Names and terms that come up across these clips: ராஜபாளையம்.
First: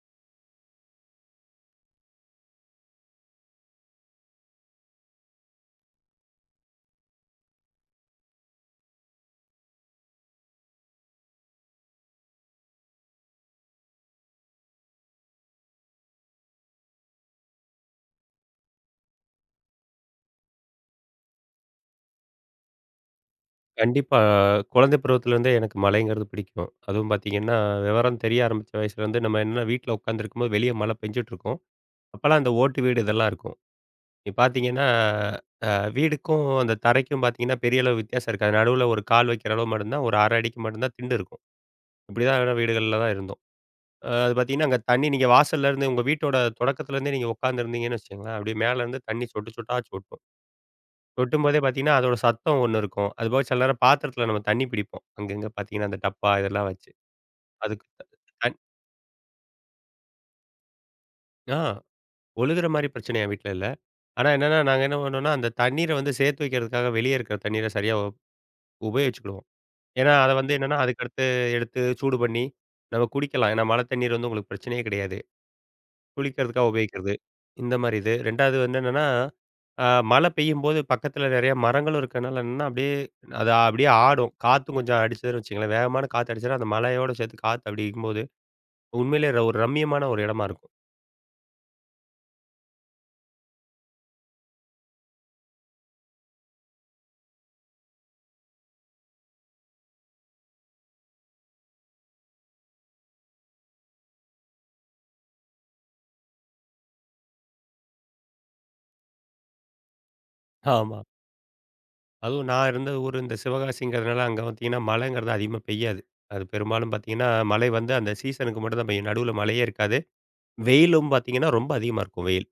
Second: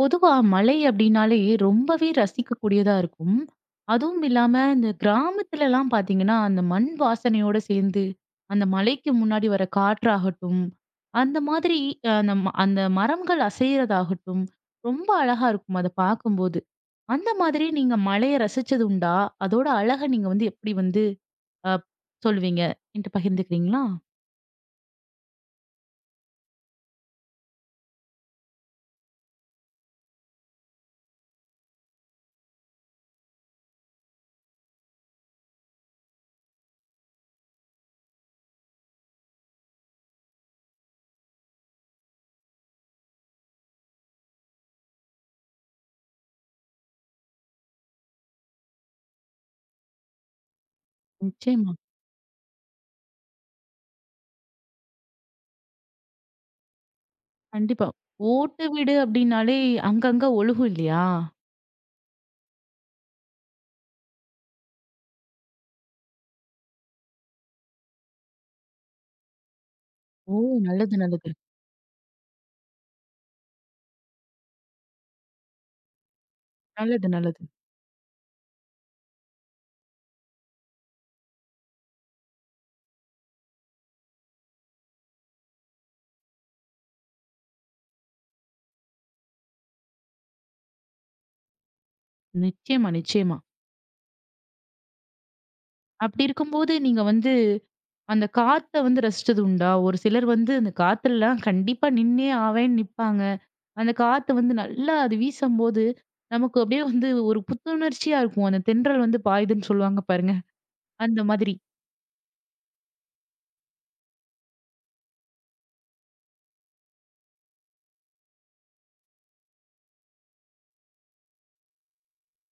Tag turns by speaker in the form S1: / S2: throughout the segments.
S1: பொதுவா மலை அப்டின்னாலே ரொம்பவே ரசிக்கக்கூடியதா இருக்கும். அதுவும் இல்லாம இந்த கிராமத்துலலாம் பார்த்தீங்கன்னா, அந்த மண் வாசனையோட சேர்ந்து, அந்த மலைக்கு முன்னாடி வர காற்றாகட்டும், அந்த மாதிரி அ அந்த ம அந்த மரங்கள் அசையறதாகட்டும், ரொம்ப அழகா இருக்கும் அத பார்க்கும்போது. அந்த மாதிரி நீங்க மலைய ரசிச்சது உண்டா? அதோட அழக நீங்க வந்து எப்படி வந்து அ சொல்லுவீங்க? என்ட்ட பகிர்ந்துக்கிறீங்களா?
S2: கண்டிப்பா. குழந்தை பருவத்திலேருந்தே எனக்கு மழைங்கிறது பிடிக்கும். அதுவும் பார்த்தீங்கன்னா, விவரம் தெரிய ஆரம்பிச்ச வயசுலேருந்து நம்ம என்னன்னா வீட்ல உட்காந்துருக்கும்போது வெளிய மழை பெஞ்சுட்ருக்கும். அப்பலாம் அந்த ஓட்டு வீடு இதெல்லாம் இருக்கும். நீ பார்த்தீங்கன்னா, அ வீடுக்கும் அந்த தரைக்கும் பார்த்தீங்கன்னா, பெரிய அளவு வித்தியாசம் இருக்காது. நடுவுல ஒரு கால் வைக்கிற அளவு மட்டும் தான், ஒரு 1/2 அடிக்கு மட்டும் தான் திண்டு இருக்கும். இப்படிதான் வீடுகள்ல தான் இருந்தோம். அது பார்த்தீங்கன்னா, அங்க தண்ணி நீங்க வாசல்லேருந்து உங்க வீட்டோட தொடக்கத்துலேருந்தே நீங்க உட்காந்துருந்தீங்கன்னு வச்சுக்கங்களேன், அப்படியே மேலேருந்து தண்ணி சொட்டு சொட்டா சொட்டும். கொட்டும்போதே
S1: நிச்சயமா.
S2: பார்த்தீங்கன்னா, அதோட சத்தம் ஒண்ணு இருக்கும். அதுபோக சில நேரம் பாத்திரத்தில நம்ம தண்ணி பிடிப்போம். அங்கங்க பார்த்தீங்கன்னா, அந்த டப்பா இதெல்லாம் வச்சு. அதுக்கு
S1: கண்டிப்பா.
S2: த- தண்
S1: ஓட்டு வீடு அப்டின்னாலே அங்கங்க ஒழுகும் இல்லையா?
S2: ஆ ஒழுகுற மாரி பிரச்சனை என் வீட்ல இல்ல. ஆனா என்னன்னா, நாங்க என்ன பண்ணுவோம்னா, அந்த தண்ணீர வந்து சேர்த்து வைக்கிறதுக்காக வெளிய இருக்கிற தண்ணீர சரியா உபயோகிச்சுக்கிடுவோம். ஏன்னா, அத
S1: ஓ,
S2: வந்து என்னன்னா,
S1: நல்லது,
S2: அதுக்கடுத்து
S1: நல்லது.
S2: எடுத்து சூடு பண்ணி நம்ம குடிக்கலாம். ஏன்னா, மழை தண்ணீர் வந்து உங்களுக்கு பிரச்சனையே கிடையாது. குளிக்கிறதுக்காக
S1: நல்லது,
S2: உபயோகிக்கிறது.
S1: நல்லது.
S2: இந்த மாரி இது. 2வது வந்து என்னன்னா, அ மழை பெய்யும்போது பக்கத்துல நெறைய மரங்களும் இருக்கனால என்னன்னா, அப்படியே அது அப்படியே ஆடும். காத்தும் கொஞ்சம் அடிச்சதுன்னு வச்சுக்கங்களேன், வேகமான காத்து அடிச்சதுன்னா, அந்த மழையோட சேர்த்து காத்து அடிக்கும்போது, உண்மையிலே ஒரு ரம்மியமான ஒரு இடமா இருக்கும்.
S1: நிச்சயமா, நிச்சயமா. அப்படி இருக்கும்போது நீங்க வந்து அந்த காத்த வந்து ரசிச்சது உண்டா? ஒரு சிலர் வந்து அந்த காத்துலலாம் கண்டிப்பா நின்னே ஆவேன்னு நிப்பாங்க. அந்த காத்து வந்து நல்லா அது வீசம்போது, நமக்கு அப்படியே வந்து ஒரு புத்துணர்ச்சியா இருக்கும். அந்த தென்றல் வந்து பாயுதுன்னு சொல்லுவாங்க பாருங்க.
S2: ஆமா.
S1: அந்த மாதிரி.
S2: அதுவும் நான் இருந்த ஊர் இந்த சிவகாசிங்கிறதுனால, அங்க பார்த்தீங்கன்னா மழைங்கிறது அதிகமா பெய்யாது. அது பெரும்பாலும் பார்த்தீங்கன்னா, மழை வந்து அந்த சீசனுக்கு மட்டும் தான் பெய்யும். நடுவுல மழையே இருக்காது. வெயிலும் பார்த்தீங்கன்னா, ரொம்ப அதிகமா இருக்கும் வெயில்.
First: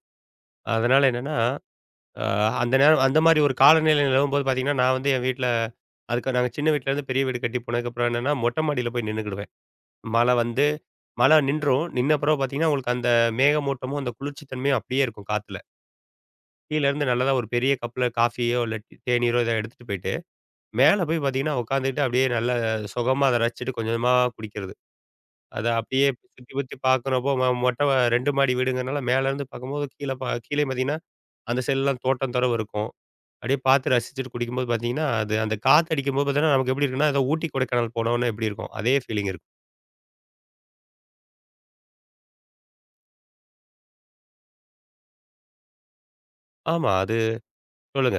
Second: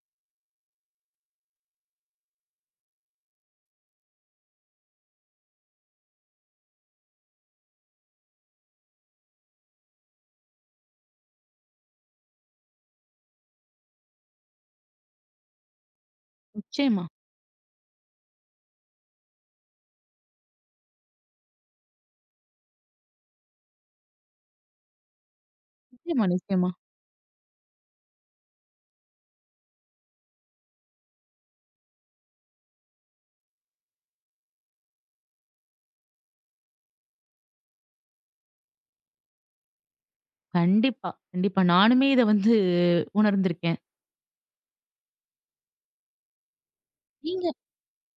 S2: அதனால என்னன்னா அ அந்த நேரம் அந்த மாரி ஒரு காலநிலை நிலவும்போது பார்த்தீங்கன்னா, நான் வந்து என் வீட்ல அதுக்கு நாங்க சின்ன வீட்லேருந்து பெரிய வீடு கட்டி போனதுக்கப்புறம் என்னன்னா, மொட்டை மாடியில போய் நின்னுக்கிடுவேன். மழை வந்து மழை நின்றும். நின்ன பிறகு பார்த்தீங்கன்னா, உங்களுக்கு அந்த மேகமூட்டமும், அந்த குளிர்ச்சி தன்மையும் அப்படியே இருக்கும் காத்துல. கீழ
S1: நிச்சயமா,
S2: இருந்து நல்லதா ஒரு பெரிய கப்ல காஃபியோ, இல்ல டீ தேநீரோ ஏதோ எடுத்துட்டு போயிட்டு, மேல போய் பார்த்தீங்கன்னா, உட்காந்துக்கிட்டு அப்படியே நல்லா சுகமா அத ரசிச்சுட்டு கொஞ்சமா குடிக்கிறது. அத அப்படியே
S1: நிச்சயமா,
S2: சுத்தி
S1: நிச்சயமா.
S2: சுத்தி பார்க்குறப்போ மொட்டை 2 மாடி வீடுங்கிறனால மேலேருந்து பார்க்கும்போது கீழ கீழயும் பார்த்தீங்கன்னா, அந்த சைட்லாம் தோட்டம் தொரவு இருக்கும். அப்படியே பார்த்து ரசிச்சுட்டு குடிக்கும்போது பார்த்தீங்கன்னா, அது அந்த காத்து அடிக்கும்போது பார்த்தீங்கன்னா, நமக்கு எப்படி இருக்குன்னா, ஏதோ ஊட்டி, கொடைக்கானல் போனோம்னா எப்படி இருக்கும்? அதே ஃபீலிங் இருக்கும்.
S1: கண்டிப்பா, கண்டிப்பா. நானுமே இத வந்து உணர்ந்திருக்கேன்.
S2: ஆமா. அது
S1: நீங்க
S2: சொல்லுங்க.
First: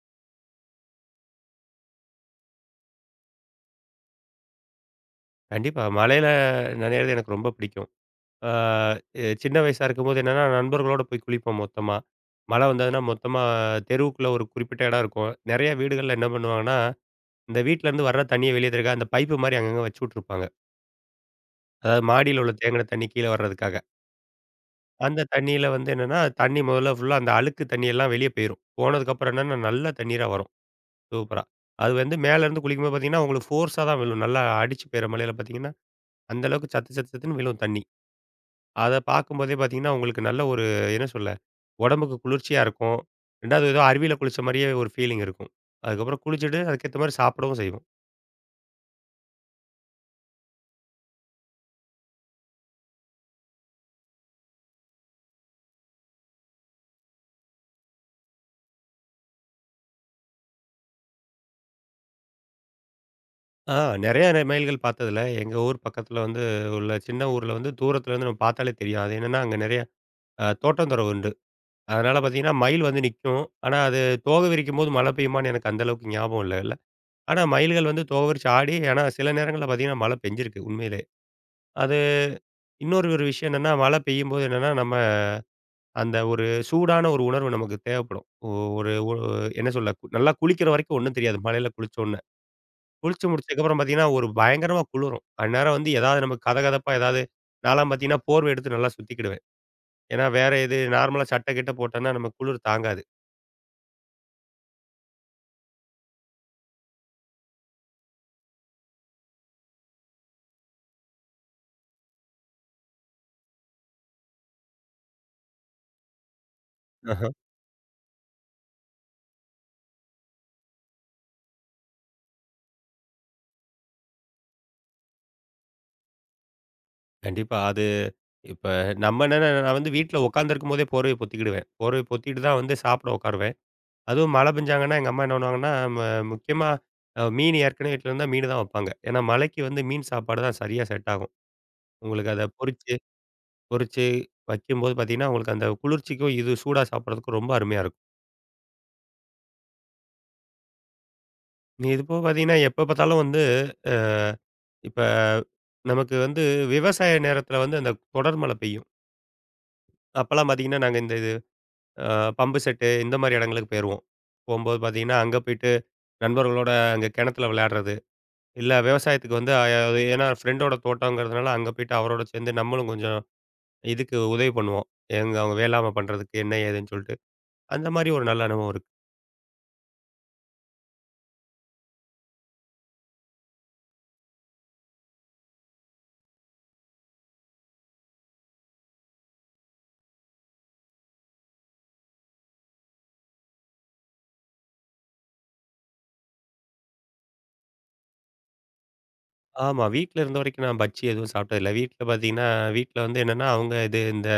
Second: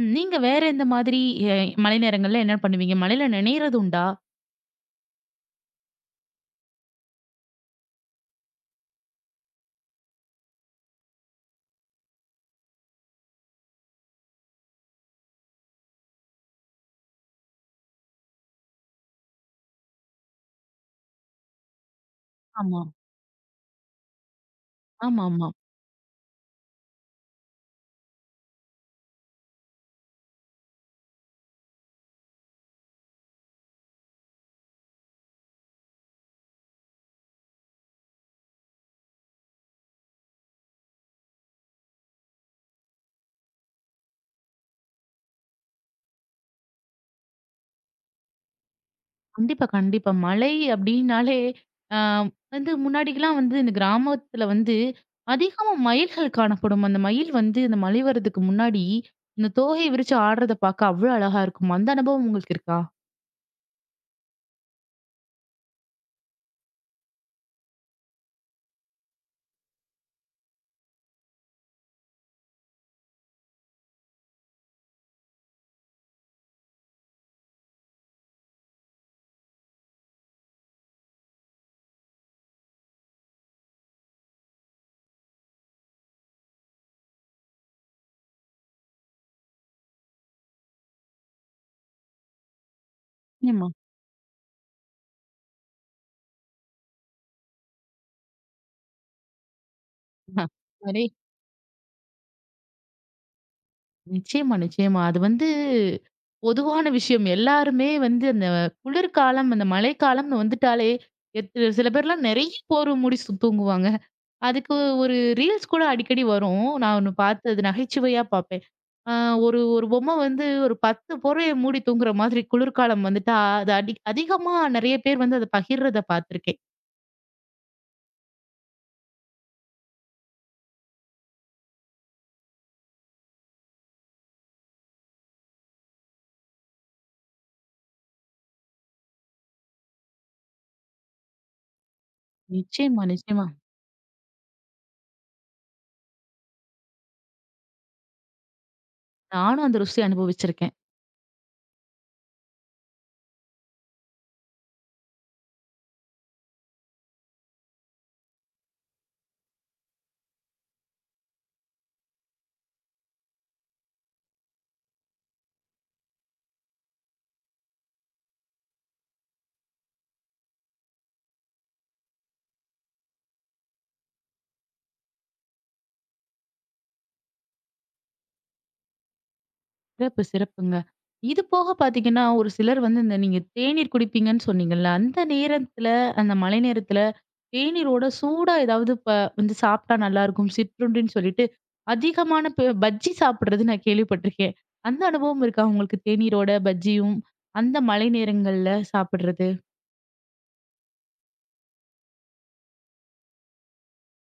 S1: ம். நீங்க வேற எந்த மாதிரி எ மழை நேரங்கள்ல என்ன பண்ணுவீங்க? மழையில நனையிறது உண்டா?
S2: கண்டிப்பா. மலையில நனையிறது எனக்கு ரொம்ப பிடிக்கும். ஆ சின்ன வயசா இருக்கும்போது என்னன்னா, நண்பர்களோட போய் குளிப்போம் மொத்தமா. மழை வந்ததுன்னா மொத்தமா தெருவுக்குள்ள ஒரு குறிப்பிட்ட இடம் இருக்கும். நெறைய வீடுகள்ல என்ன பண்ணுவாங்கன்னா, இந்த வீட்லருந்து வர்ற தண்ணிய வெளிய தெறக்க அந்த பைப்பு மாரி அங்கங்க வச்சு விட்டுருப்பாங்க. அதாவது மாடியில உள்ள
S1: ஆமா.
S2: தேங்குன தண்ணி கீழ வர்றதுக்காக. அந்த
S1: ஆமாமா.
S2: தண்ணியில வந்து என்னன்னா, தண்ணி முதல்ல ஃபுல்லா அந்த அழுக்கு தண்ணி எல்லாம் வெளிய போயிரும். போனதுக்கப்புறம் என்னன்னா, நல்ல தண்ணீரா வரும். சூப்பரா. அது வந்து மேலருந்து குளிக்கும்போது பார்த்தீங்கன்னா, உங்களுக்கு ஃபோர்ஸா தான் விழும். நல்லா அடிச்சு பெய்ற மழையில பார்த்தீங்கன்னா, அந்த அளவுக்கு சத்து சத்து சத்துன்னு விழும் தண்ணி. அத பார்க்கும்போதே பார்த்தீங்கன்னா, உங்களுக்கு நல்ல ஒரு என்ன சொல்ல, உடம்புக்கு குளிர்ச்சியா இருக்கும். 2வது ஏதோ அருவியில குளிச்ச மாரியே ஒரு ஃபீலிங் இருக்கும். அதுக்கப்புறம் குளிச்சுட்டு அதுக்கேத்த மாரி சாப்பிடவும் செய்வோம்.
S1: கண்டிப்பா, கண்டிப்பா. மலை அப்டின்னாலே, அ வந்து முன்னாடிலாம் வந்து இந்த கிராமத்துல வந்து அதிகமா மயில்கள் காணப்படும். அந்த மயில் வந்து இந்த மழை வர்றதுக்கு முன்னாடி, இந்த தோகை விரிச்சு ஆடுறத பார்க்க அவ்ளோ அழகா இருக்கும். அந்த அனுபவம் உங்களுக்கு இருக்கா?
S2: ஆ நெறைய மைல்கள் பார்த்ததுல, எங்க ஊர் பக்கத்துல வந்து உள்ள சின்ன ஊர்ல வந்து தூரத்துலருந்து நம்ம பார்த்தாலே தெரியும். அது என்னன்னா, அங்க நெறைய தோட்டந்தொரவு உண்டு. அதனால பார்த்தீங்கன்னா, மயில் வந்து நிக்கும். ஆனா அது தோகை விரிக்கும்போது மழை பெய்யுமான்னு எனக்கு அந்த அளவுக்கு ஞாபகம் இல்ல. ஆனா, மயில்கள் வந்து தோகவிரிச்சு ஆடி, ஆனா சில நேரங்கள்ல பார்த்தீங்கன்னா, மழை பெஞ்சிருக்கு உண்மையிலே. அது இன்னொரு ஒரு விஷயம் என்னன்னா, மழை பெய்யும்போது என்னன்னா, நம்ம அந்த ஒரு சூடான ஒரு உணர்வு நமக்கு தேவைப்படும். ஒ ஒரு ஒ என்ன சொல்ல, நல்லா குளிக்கிற வரைக்கும் ஒண்ணும் தெரியாது, மழையில குளிச்சோன்னே. குளிச்சு
S1: நிச்சயமா.
S2: முடிச்சதுக்கப்புறம் பார்த்தீங்கன்னா, ஒரு பயங்கரமா குளிரும். அந்நேரம் வந்து ஏதாவது நமக்கு கதகதப்பா ஏதாவது நான்லாம் பார்த்தீங்கன்னா, போர்வை எடுத்து நல்லா சுத்திக்கிடுவேன். ஏன்னா, வேற எது
S1: அதே.
S2: நார்மலா சட்டை கிட்ட போட்டோம்னா, நம்ம குளிர் தாங்காது.
S1: நிச்சயமா, நிச்சயமா. அது வந்து பொதுவான விஷயம். எல்லாருமே வந்து அந்த குளிர்காலம், அந்த மழைக்காலம்னு வந்துட்டாலே, எத் சில பேர்லாம் நெறைய போர்வ மூடி சு தூங்குவாங்க. அதுக்கு ஒரு ரீல்ஸ் கூட அடிக்கடி வரும். நான் ஒண்ணு
S2: ஆஹா.
S1: பார்த்தது நகைச்சுவையா பாப் ஆ ஒரு ஒரு பொம்மை வந்து ஒரு 10 போரைய மூடி தூங்குற மாதிரி குளிர்காலம் வந்துட்டா, அது அடி அதிகமா நெறைய பேர் வந்து அத பகிர்றத பார்த்துருக்கேன்.
S2: கண்டிப்பா. அது இப்ப நம்ம என்னன்னா, நான் வந்து வீட்ல உட்காந்துருக்கும்போதே போர்வைய பொத்திக்கிடுவேன். போர்வைய பொத்திட்டு தான் வந்து சாப்பிட உட்காருவேன். அதுவும் மழை பெஞ்சாங்கன்னா, எங்க அம்மா என்ன பண்ணுவாங்கன்னா, ம முக்கியமா மீன் ஏற்கனவே வீட்ல இருந்தா மீனு தான் வப்பாங்க. ஏன்னா, மழைக்கு வந்து மீன் சாப்பாடு தான் சரியா செட் ஆகும். உங்களுக்கு அத பொரிச்சு,
S1: நிச்சயமா, நிச்சயமா.
S2: பொரிச்சு வைக்கும்போது பார்த்தீங்கன்னா, உங்களுக்கு அந்த குளிர்ச்சிக்கும், இது சூடா சாப்பிடுறதுக்கும் ரொம்ப அருமையா இருக்கும்.
S1: நானும் அந்த ருசி அனுபவிச்சிருக்கேன்.
S2: நீ இது போக பார்த்தீங்கன்னா, எப்ப பார்த்தாலும் வந்து அ இப்ப நமக்கு வந்து விவசாய நேரத்தில வந்து அந்த தொடர் மழை பெய்யும். அப்பலாம் பார்த்தீங்கன்னா, நாங்க இந்த இது அ பம்பு செட்டு இந்த மாரி இடங்களுக்கு போயிருவோம். போம்போது பார்த்தீங்கன்னா, அங்க போயிட்டு நண்பர்களோட அங்க கிணத்துல விளையாடுறது. இல்ல விவசாயத்துக்கு வந்து அது ஏன்னா ஃப்ரெண்டோட தோட்டம்ங்கிறதுனால, அங்க போயிட்டு அவரோட சேர்ந்து நம்மளும் கொஞ்சம் இதுக்கு உதவி பண்ணுவோம். எங்க அவங்க வேளாண்மை பண்றதுக்கு என்ன ஏதுன்னு சொல்லிட்டு. அந்த மாரி ஒரு நல்ல அனுபவம் இருக்கு.
S1: சிறப்பு, சிறப்புங்க. இது போக பார்த்தீங்கன்னா, ஒரு சிலர் வந்து இந்த நீங்க தேநீர் குடிப்பீங்கன்னு சொன்னீங்கல்ல, அந்த நேரத்துல, அந்த மழை நேரத்துல தேநீரோட சூடா ஏதாவது ப வந்து சாப்பிட்டா நல்லாயிருக்கும், சிற்றுண்டின்னு சொல்லிட்டு, அதிகமான ப பஜ்ஜி சாப்பிடுறது நான் கேள்விப்பட்டிருக்கேன். அந்த அனுபவம் இருக்கா உங்களுக்கு? தேநீரோட பஜ்ஜியும், அந்த மழை நேரங்கள்ல சாப்பிடுறது?
S2: ஆமா. வீட்ல இருந்த வரைக்கும் நான் பஜ்ஜி எதுவும் சாப்பிட்டதில்ல. வீட்ல பார்த்தீங்கன்னா, வீட்ல வந்து என்னன்னா அவங்க இது இந்த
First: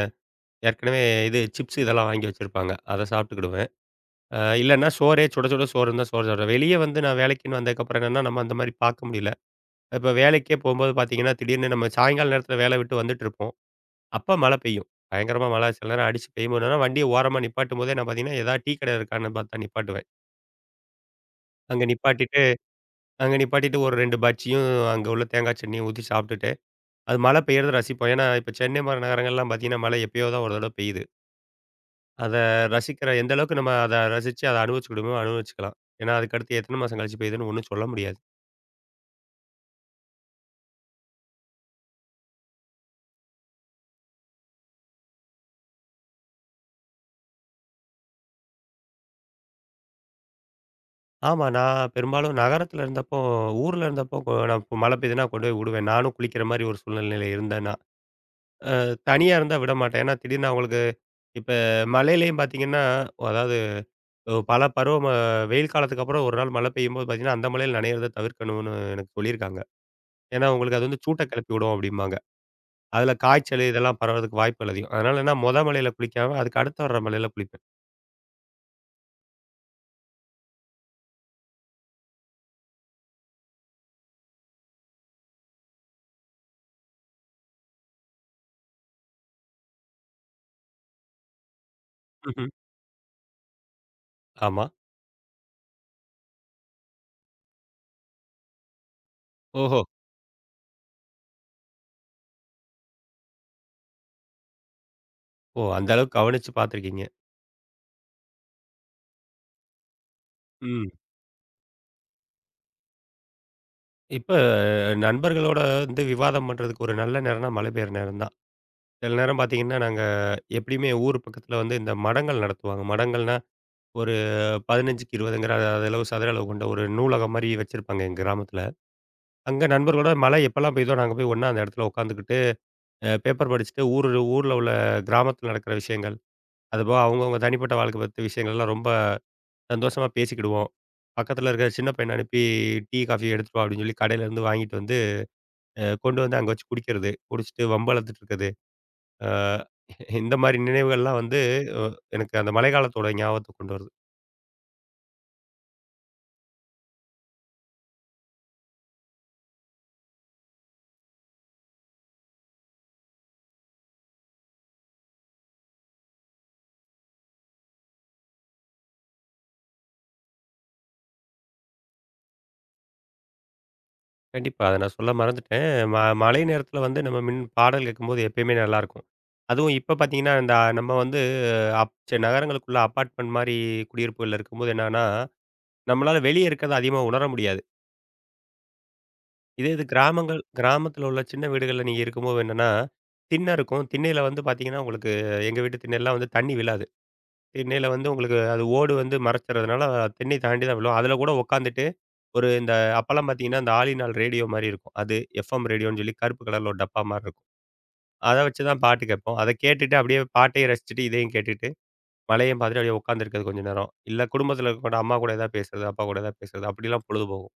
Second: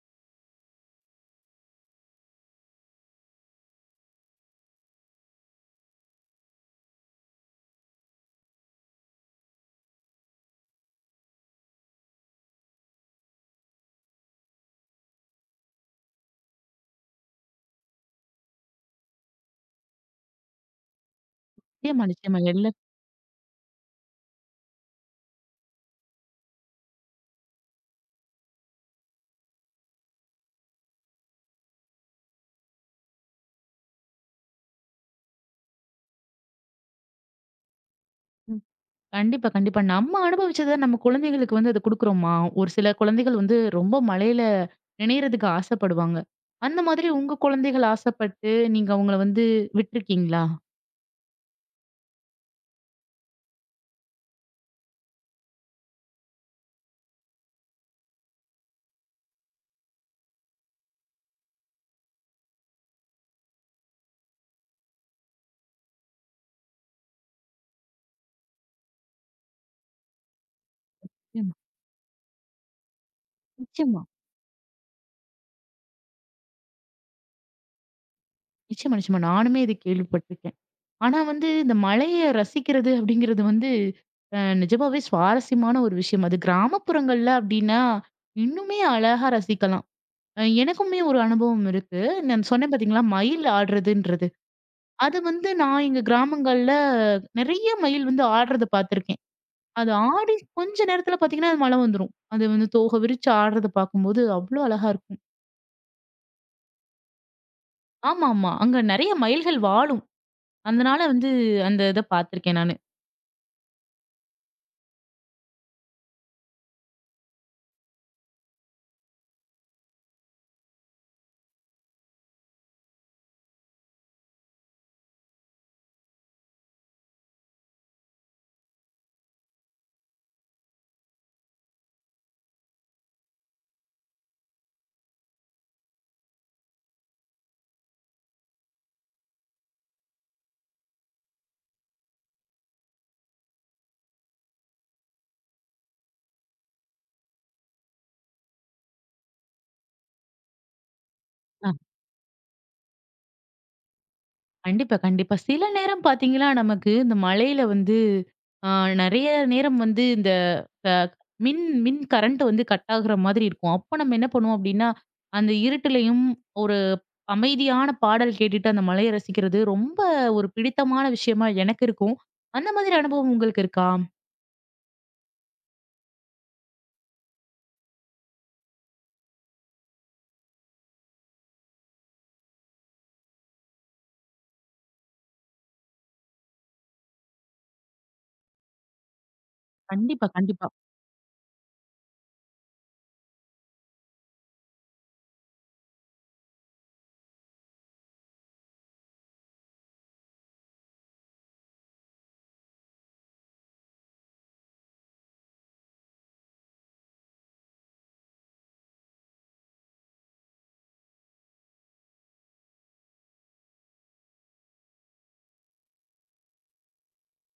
S2: ஏற்கனவே இது சிப்ஸ் இதெல்லாம் வாங்கி வச்சிருப்பாங்க. அத சாப்பிட்டுக்கிடுவேன். இல்லன்னா சோறே சுட சுட சோறு இருந்தா சோறு சாப்பிடுவேன். வெளிய வந்து நான் வேலைக்குன்னு வந்ததுக்கப்புறம் என்னன்னா, நம்ம அந்த மாரி பார்க்க முடியல. இப்ப வேலைக்கே போம்போது பார்த்தீங்கன்னா, திடீர்னு நம்ம சாயங்கால நேரத்தில வேலை விட்டு வந்துட்டு இருப்போம். அப்ப மழை பெய்யும். பயங்கரமா மழை சில நேரம் அடிச்சு பெய்யும்போது என்னன்னா, வண்டிய ஓரமா நிப்பாட்டும்போதே நான் பார்த்தீங்கன்னா, ஏதாவது டீ கடை இருக்கான்னு பார்த்தா நிப்பாட்டுவேன். அங்க
S1: நிச்சயமா, நிச்சயமா.
S2: நிப்பாட்டிட்டு
S1: எல்லா
S2: அங்க நிப்பாட்டிட்டு ஒரு 2 பஜ்ஜியும், அங்க உள்ள தேங்காய் சட்னியும் ஊத்தி சாப்பிட்டுட்டு, அது மழை பெய்யறத ரசிப்போம். ஏன்னா, இப்ப சென்னை மாரி நகரங்கள்லாம் பார்த்தீங்கன்னா, மழை எப்பயோ தான் ஒரு தடவ பெய்யுது. அத ரசிக்கிற எந்த அளவுக்கு நம்ம அத ரசிச்சு அத அனுபவிச்சுக்கிடுமோ அனுபவிச்சுக்கலாம். ஏன்னா, அதுக்கடுத்து எத்தன மாசம் கழிச்சு பெய்யுதுன்னு ஒண்ணும் சொல்ல முடியாது.
S1: கண்டிப்பா, கண்டிப்பா. நம்ம அனுபவிச்சத நம்ம குழந்தைகளுக்கு வந்து அத குடுக்குறோமா? ஒரு சில குழந்தைகள் வந்து ரொம்ப மழையில நினையறதுக்கு ஆசைப்படுவாங்க. அந்த மாதிரி உங்க குழந்தைகள் ஆசைப்பட்டு, நீங்க அவங்கள வந்து விட்டுருக்கீங்களா?
S2: ஆமா, நான் பெரும்பாலும் நகரத்துல இருந்தப்போ ஊர்ல இருந்தப்போ நான் இப்ப மழை பெய்யுதுன்னா கொண்டு போய் விடுவேன். நானும் குளிக்கிற மாரி ஒரு சூழ்நிலையில இருந்தேன். தனியா இருந்தா விடமாட்டேன். ஏன்னா, திடீர்னு அவங்களுக்கு இப்ப மழையிலயும் பார்த்தீங்கன்னா, அதாவது பல பருவம வெயில் காலத்துக்கு அப்புறம் ஒரு நாள் மழை பெய்யும்போது பார்த்தீங்கன்னா, அந்த மழையில நனையிறத தவிர்க்கணும்னு எனக்கு சொல்லியிருக்காங்க. ஏன்னா, உங்களுக்கு அது வந்து சூட்ட கிளப்பி
S1: நிச்சயமா,
S2: விடும் அப்படிம்பாங்க. அதில காய்ச்சல் இதெல்லாம்
S1: நிச்சயமா.
S2: பரவறதுக்கு வாய்ப்புகள் அதிகம். அதனால நான் மொத மழையில குளிக்காம, அதுக்கு அடுத்து வர்ற மழையில குளிப்பேன்.
S1: நிச்சயமா, நிச்சயமா. நானுமே இது கேள்விப்பட்டிருக்கேன். ஆனா வந்து இந்த மழைய ரசிக்கிறது அப்படிங்கிறது வந்து நிஜமாவே சுவாரஸ்யமான ஒரு விஷயம். அது கிராமப்புறங்கள்ல அப்படின்னா, இன்னுமே அழகா ரசிக்கலாம். எனக்குமே ஒரு அனுபவம் இருக்கு. நான்
S2: ம்ஹ்ம்.
S1: சொன்னேன் பார்த்தீங்களா, மயில் ஆடுறதுன்றது.
S2: ஆமா.
S1: அது வந்து நான் எங்க கிராமங்கள்ல நெறைய மயில் வந்து ஆடுறத பார்த்துருக்கேன்.
S2: ஓஹோ!
S1: அது ஆடி கொஞ்ச நேரத்துல பார்த்தீங்கன்னா, அது மழை வந்துரும். அது வந்து தோகை விரிச்சு ஆடுறத பார்க்கும்போது அவ்ளோ அழகா இருக்கும்.
S2: ஓ! அந்த அளவுக்கு கவனிச்சு பார்த்துருக்கீங்க.
S1: ஆமாமா. அங்க நெறைய மயில்கள் வாழும்.
S2: ம்.
S1: அதனால வந்து அந்த இத பார்த்துருக்கேன் நானு.
S2: இப்ப நண்பர்களோட வந்து விவாதம் பண்றதுக்கு ஒரு நல்ல நேரம்னா மழை பெய்ற நேரம் தான். சில நேரம் பார்த்தீங்கன்னா, நாங்க எப்படியுமே ஊர் பக்கத்தில வந்து இந்த மடங்கள் நடத்துவாங்க. மடங்கள்னா ஒரு 15க்கு 20ங்கிற அளவு சதுர அளவு கொண்ட ஒரு நூலகம் மாரி வச்சிருப்பாங்க எங்க கிராமத்துல. அங்க நண்பர்களோட மழை எப்பலாம் பெய்யுதோ நாங்க போய் ஒண்ணா அந்த இடத்துல உட்காந்துக்கிட்டு, பேப்பர் படிச்சுட்டு ஊர்ல உள்ள கிராமத்துல நடக்கிற விஷயங்கள், அதுபோக அவங்கவங்க தனிப்பட்ட வாழ்க்கை பத்தி விஷயங்கள்லாம் ரொம்ப சந்தோஷமா பேசிக்கிடுவோம். பக்கத்துல இருக்கிற சின்ன பையன அனுப்பி டீ, காஃபி எடுத்துட்டு வா அப்படின்னு சொல்லி கடையில இருந்து வாங்கிட்டு வந்து, கொண்டு வந்து அங்க வச்சு குடிக்கிறது. குடிச்சிட்டு வம்பு இழுத்துட்டு இருக்கிறது. அ இந்த மாரி நினைவுகள்லாம் வந்து அ எனக்கு அந்த மழைக்காலத்தோட ஞாபகத்த கொண்டு வருது.
S1: கண்டிப்பா, கண்டிப்பா. சில நேரம் பார்த்தீங்கன்னா, நமக்கு இந்த மழையில வந்து அ நெறைய நேரம் வந்து இந்த அ மின் மின் கரண்ட் வந்து கட் ஆகுற மாதிரி இருக்கும். அப்ப நம்ம என்ன பண்ணுவோம் அப்டின்னா, அந்த இருட்டுலயும் ஒரு அமைதியான பாடல் கேட்டுட்டு அந்த மழைய ரசிக்கிறது ரொம்ப ஒரு பிடித்தமான விஷயமா எனக்கு இருக்கும். அந்த மாதிரி அனுபவம் உங்களுக்கு இருக்கா?
S2: கண்டிப்பா. அத நான் சொல்ல மறந்துட்டேன். ம மழை நேரத்தில வந்து நம்ம மின் பாடல் கேட்கும்போது எப்பயுமே நல்லாயிருக்கும். அதுவும் இப்ப பார்த்தீங்கன்னா, இந்த நம்ம வந்து அப் செ நகரங்களுக்குள்ள அப்பார்ட்மெண்ட் மாரி குடியிருப்புகள்ல இருக்கும்போது என்னன்னா, நம்மளால வெளிய இருக்கிறத அதிகமா உணர முடியாது. இதே இது
S1: கண்டிப்பா,
S2: கிராமங்கள்
S1: கண்டிப்பா.
S2: கிராமத்தில உள்ள சின்ன வீடுகள்ல நீங்க இருக்கும்போது என்னன்னா, திண்ண இருக்கும். திண்ணையில வந்து பார்த்தீங்கன்னா, உங்களுக்கு எங்க வீட்டு திண்ணைலாம் வந்து தண்ணி விழாது. திண்ணையில வந்து உங்களுக்கு அது ஓடு வந்து மறைச்சறதுனால திண்ணை தாண்டி தான் விழும். அதில கூட உட்காந்துட்டு, ஒரு இந்த அப்பலாம் பார்த்தீங்கன்னா, இந்த ஆல் இன் ஆல் ரேடியோ மாரி இருக்கும். அது எஃப்எம் ரேடியோன்னு சொல்லி கருப்பு கலர்ல ஒரு டப்பா மாரி இருக்கும். அத வச்சு தான் பாட்டு கேட்போம். அத கேட்டுட்டு அப்படியே பாட்டையும் ரசிச்சுட்டு, இதையும் கேட்டுட்டு, மழையும் பார்த்துட்டு அப்படியே உட்காந்துருக்கிறது கொஞ்ச நேரம். இல்ல குடும்பத்தில இருக்கவங்கட்ட அம்மா கூட ஏதாவது பேசுறது, அப்பா கூட ஏதாவது பேசுறது அப்படிலாம் பொழுது போகும்.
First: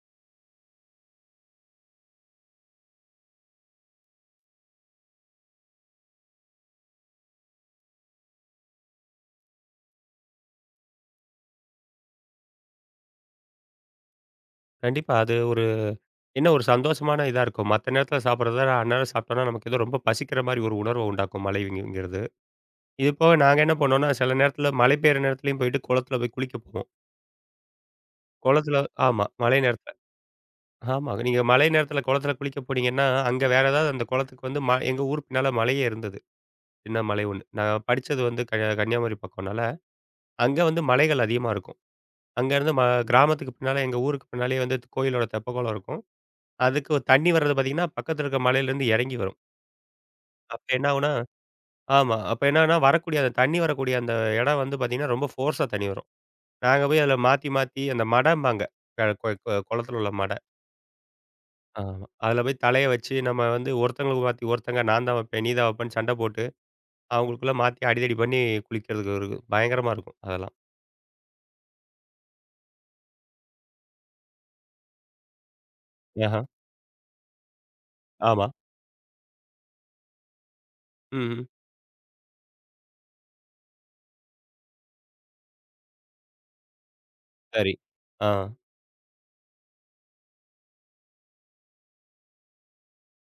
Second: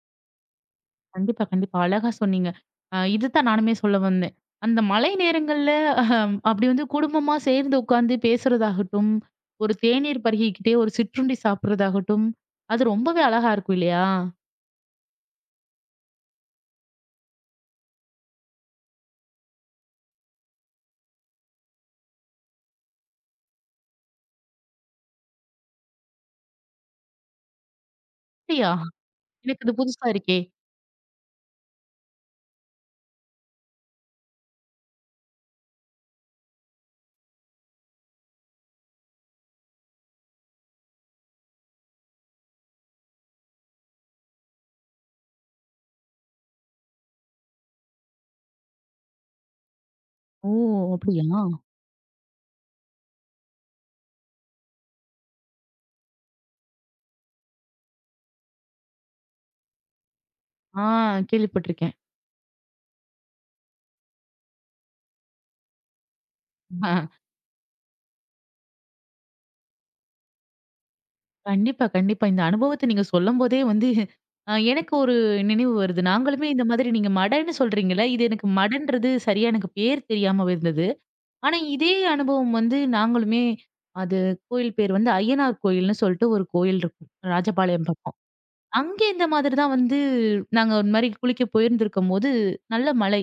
S1: கண்டிப்பா, கண்டிப்பா. அழகா சொன்னீங்க. இதுதான் நானுமே சொல்ல வந்தேன். அந்த மழை நேரங்கள்ல அப்படி வந்து குடும்பமா சேர்ந்து உட்கார்ந்து பேசுறதாகட்டும், ஒரு தேநீர் பருகிக்கிட்டே ஒரு சிற்றுண்டி சாப்பிடுறதாகட்டும், அது ரொம்பவே அழகா இருக்கும் இல்லையா?
S2: கண்டிப்பா அது ஒரு என்ன ஒரு சந்தோஷமான இதா இருக்கும். மத்த நேரத்தில சாப்பிடுறத, அந்நேரம் சாப்பிட்டோம்னா நமக்கு ஏதோ ரொம்ப பசிக்கிற மாரி ஒரு உணர்வ உண்டாக்கும் மழைவிங்கிறது. இது போக நாங்க என்ன பண்ணோம்னா, சில நேரத்தில மழை பெய்ற நேரத்துலயும் போயிட்டு குளத்தில போய் குளிக்க போவோம்.
S1: அப்படியா?
S2: குளத்தில ஆமா. மழை
S1: எனக்கு இது
S2: நேரத்தில.
S1: புதுசா இருக்கே!
S2: ஆமா. நீங்க மழை நேரத்தில குளத்தில குளிக்க போனீங்கன்னா, அங்க வேற ஏதாவது அந்த குளத்துக்கு வந்து எங்க ஊர் பின்னால மலையே இருந்தது. சின்ன மலை ஒண்ணு. நான் படிச்சது வந்து கன்னியாகுமரி பக்கம்னால, அங்க வந்து மலைகள் அதிகமா இருக்கும். அங்கேருந்து கிராமத்துக்கு பின்னால எங்க ஊருக்கு பின்னாலயே வந்து கோயிலோட தெப்பக்குளம் இருக்கும். அதுக்கு தண்ணி வர்றது பார்த்தீங்கன்னா, பக்கத்தில இருக்க மலையிலேருந்து இறங்கி வரும்.
S1: ஓ,
S2: அப்ப என்ன ஆகும்னா
S1: அப்படியா?
S2: ஆமா. அப்ப என்னன்னா வரக்கூடிய அந்த தண்ணி வரக்கூடிய அந்த இடம் வந்து பார்த்தீங்கன்னா, ரொம்ப ஃபோர்ஸா தண்ணி வரும். நாங்க போய் அதில மாத்தி, மாத்தி அந்த மடம்பாங்க. அ கொ கொ குளத்தில உள்ள மட.
S1: ஆ, கேள்விப்பட்டுருக்கேன்.
S2: ஆமா. அதில போய் தலைய வச்சு நம்ம வந்து ஒருத்தங்களுக்கு மாத்தி ஒருத்தங்க நான் தான் வைப்பேன், நீ தான் வைப்பேன்னு சண்டை போட்டு, அவங்களுக்குள்ள மாத்தி அடிதடி பண்ணி குளிக்கிறதுக்கு இருக்கு. பயங்கரமா இருக்கும் அதெல்லாம்.
S1: கண்டிப்பா, கண்டிப்பா. இந்த அனுபவத்த நீங்க சொல்லும்போதே வந்து எனக்கு ஒரு நினைவு வருது.
S2: ஆஹா.
S1: நாங்களுமே இந்த மாதிரி நீங்க மடன்னு சொல்றீங்கல்ல, இது
S2: ஆமா.
S1: எனக்கு மடன்றது சரியா எனக்கு பேர் தெரியாம இருந்தது.
S2: ம். ம்.
S1: ஆனா, இதே அனுபவம் வந்து நாங்களுமே அது கோயில் பேர் வந்து அய்யனார் கோயில்னு சொல்ட்டு ஒரு கோயில் இருக்கும்.
S2: சரி.
S1: ராஜபாளையம் பக்கம்.
S2: ஆ.
S1: அங்கே இந்த மாதிரி தான் வந்து நாங்க ஒரு மாரி குளிக்க போயிருந்திருக்கும்போது, நல்ல மழை.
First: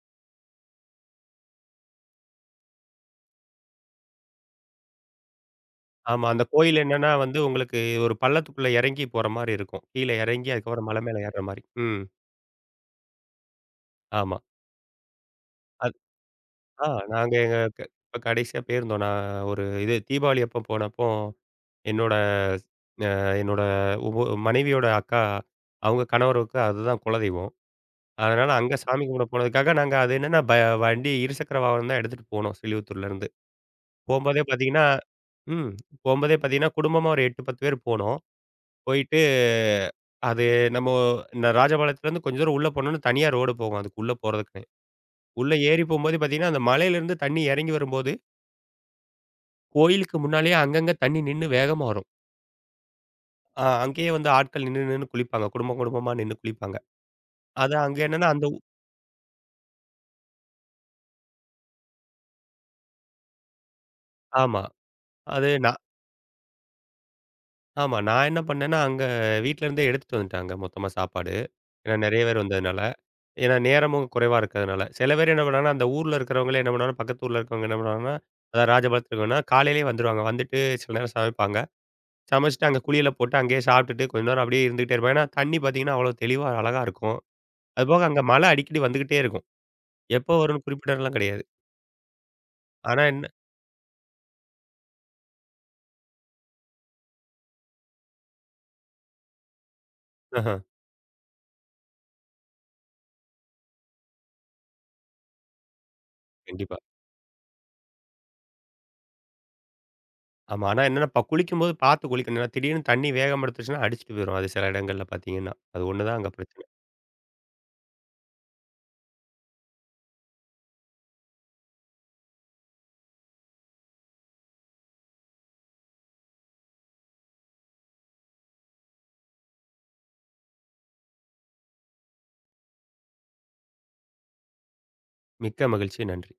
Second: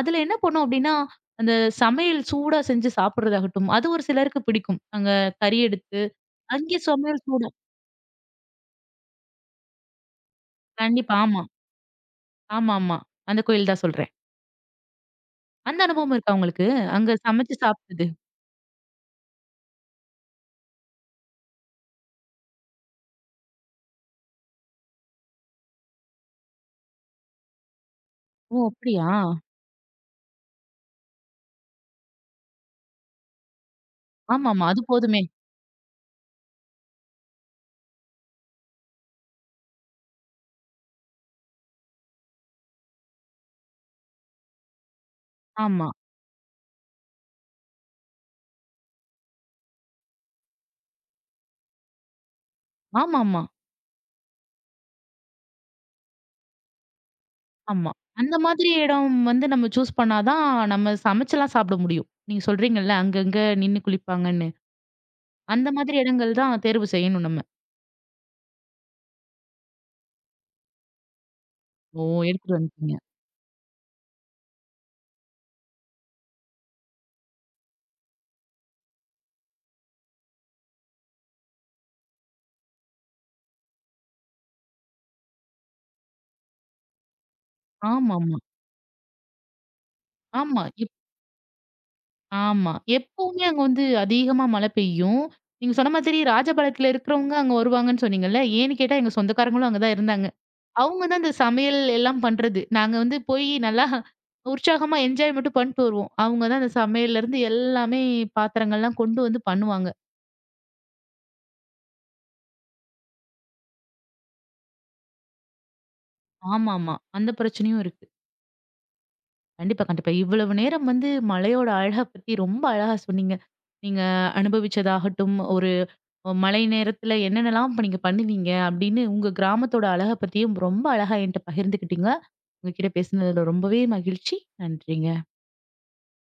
S1: அதுல என்ன பண்ணோம் அப்டின்னா, அந்த சமையல் சூடா செஞ்சு சாப்பிடுறதாகட்டும், அது ஒரு சிலருக்கு பிடிக்கும். அங்க கறி எடுத்து,
S2: ஆமா. அந்த கோயில்
S1: அங்கே
S2: என்னன்னா
S1: சமையல்
S2: வந்து
S1: சூடா
S2: உங்களுக்கு ஒரு பள்ளத்துக்குள்ள இறங்கி போற மாரி இருக்கும். கீழ இறங்கி அதுக்கப்புறம் மலை
S1: கண்டிப்பா.
S2: மேல ஏறுற
S1: ஆமா.
S2: மாரி. ம்.
S1: ஆமாமா. அந்த கோயில் தான் சொல்றேன்.
S2: ஆமா.
S1: அந்த
S2: அது
S1: அனுபவம் இருக்கா உங்களுக்கு?
S2: ஆ
S1: அங்க
S2: நாங்க
S1: சமைச்சு
S2: எங்க
S1: சாப்பிட்டது?
S2: இப்ப கடைசியா போயிருந்தோம். நான் ஒரு இது தீபாவளி அப்போ போனப்போ, என்னோட அ என்னோட உப மனைவியோட அக்கா, அவங்க கணவருக்கு அதுதான் குலதெய்வம். அதனால
S1: ஓ,
S2: அங்க சாமி
S1: அப்படியா?
S2: கும்பிட போனதுக்காக நாங்க அது என்னன்னா வண்டி இருசக்கர வாகனம் தான் எடுத்துட்டு போனோம் ஸ்ரீவில்லிபுத்தூர்லேருந்து. போம்போதே
S1: ஆமாமா. அது
S2: பார்த்தீங்கன்னா
S1: போதுமே.
S2: ம். போம்போதே பார்த்தீங்கன்னா, குடும்பமா ஒரு 8, 10 பேர் போனோம். போயிட்டு அது நம்ம இந்த ராஜபாளையத்துலேருந்து கொஞ்சம் தூரம் உள்ள போனோம்னா தனியா ரோடு போகும் அதுக்கு உள்ள போறதுக்குன்னே. உள்ள ஏறி
S1: ஆமா.
S2: போம்போது பார்த்தீங்கன்னா, அந்த மலையிலேருந்து தண்ணி இறங்கி வரும்போது, கோயிலுக்கு முன்னாலேயே அங்கங்க தண்ணி நின்னு வேகமா வரும்.
S1: ஆமாமா.
S2: அங்கேயே வந்து ஆட்கள் நின்னு நின்னு குளிப்பாங்க. குடும்பம் குடும்பமா நின்னு குளிப்பாங்க. அது
S1: ஆமா.
S2: அங்க என்னன்னா
S1: அந்த
S2: அந்த
S1: மாதிரி இடம் வந்து நம்ம சூஸ் பண்ணா தான், நம்ம சமைச்செல்லாம் சாப்பிட முடியும். நீங்க சொல்றீங்கல்ல, அங்கங்க நின்னு குளிப்பாங்கன்னு.
S2: ஆமா. அது
S1: அந்த
S2: நான்
S1: மாதிரி இடங்கள் தான் தேர்வு செய்யணும் நம்ம.
S2: ஆமா. நான் என்ன பண்ணேன்னா, அங்க வீட்லருந்தே எடுத்துட்டு வந்துட்டாங்க மொத்தமா சாப்பாடு. ஏன்னா
S1: ஓ,
S2: நெறைய பேர்
S1: எடுத்துட்டு
S2: வந்ததுனால.
S1: வந்துட்டீங்க.
S2: ஏன்னா நேரமும் குறைவா இருக்கிறதுனால. சில பேர் என்ன பண்ணாங்கன்னா, அந்த ஊர்ல இருக்கிறவங்களே என்ன பண்ணுவாங்கன்னா, பக்கத்து ஊர்ல இருக்கிறவங்க என்ன பண்ணுவாங்கன்னா, அதாவது ராஜபாளையத்துல இருக்கவங்கன்னா, காலையிலேயே வந்துருவாங்க. வந்துட்டு சில நேரம் சமைப்பாங்க. சமைச்சுட்டு அங்க குளியல போட்டு அங்கேயே சாப்பிட்டுட்டு கொஞ்ச நேரம் அப்படியே இருந்துகிட்டே இருப்பேன். ஏன்னா தண்ணி பார்த்தீங்கன்னா, அவ்வளோ தெளிவா அழகா இருக்கும். அதுபோக அங்க
S1: ஆமாமா.
S2: மழை அடிக்கடி வந்துகிட்டே இருக்கும். எப்போ
S1: ஆமா. ஆமா
S2: வரும்னு குறிப்பிடலாம் கிடையாது.
S1: ஆமா.
S2: ஆனா என்ன
S1: எப்பவுமே அங்க வந்து அதிகமா மழை பெய்யும். நீங்க சொன்ன மாதிரி ராஜபாளையத்துல இருக்கிறவங்க அங்க வருவாங்கன்னு சொன்னீங்கல்ல. ஏன்னு கேட்டா எங்க சொந்தக்காரங்களும் அங்க தான் இருந்தாங்க.
S2: ஆஹ.
S1: அவங்க தான் இந்த சமையல் எல்லாம் பண்றது. நாங்க வந்து போய் நல்லா உற்சாகமா என்ஜாய் மட்டும் பண்ணிட்டு வருவோம். அவங்க தான் அந்த
S2: கண்டிப்பா.
S1: சமையல்லேருந்து எல்லாமே பாத்திரங்கள்லாம் கொண்டு வந்து பண்ணுவாங்க.
S2: ஆமா. ஆனா என்னன்னா, இப்ப குளிக்கும்போது பார்த்து குளிக்கணும். ஏன்னா திடீர்னு தண்ணி வேகம் எடுத்துருச்சுன்னா, அடிச்சுட்டு போயிரும். அது சில இடங்கள்ல பார்த்தீங்கன்னா. அது ஒண்ணு தான் அங்க பிரச்சனை.
S1: ஆமாமா. அந்த பிரச்சனையும் இருக்கு. கண்டிப்பா, கண்டிப்பா. இவ்வளவு நேரம் வந்து மழையோட அழக பத்தி ரொம்ப அழகா சொன்னீங்க. நீங்க அனுபவிச்சதாகட்டும், ஒரு மழை நேரத்துல என்னென்னலாம் இப்ப நீங்க பண்ணுவீங்க அப்படின்னு உங்க கிராமத்தோட அழக பத்தியும் ரொம்ப அழகா என்ட்ட பகிர்ந்துக்கிட்டீங்க. உங்ககிட்ட பேசினதுல ரொம்பவே மகிழ்ச்சி. நன்றிங்க.
S2: மிக்க மகிழ்ச்சி. நன்றி.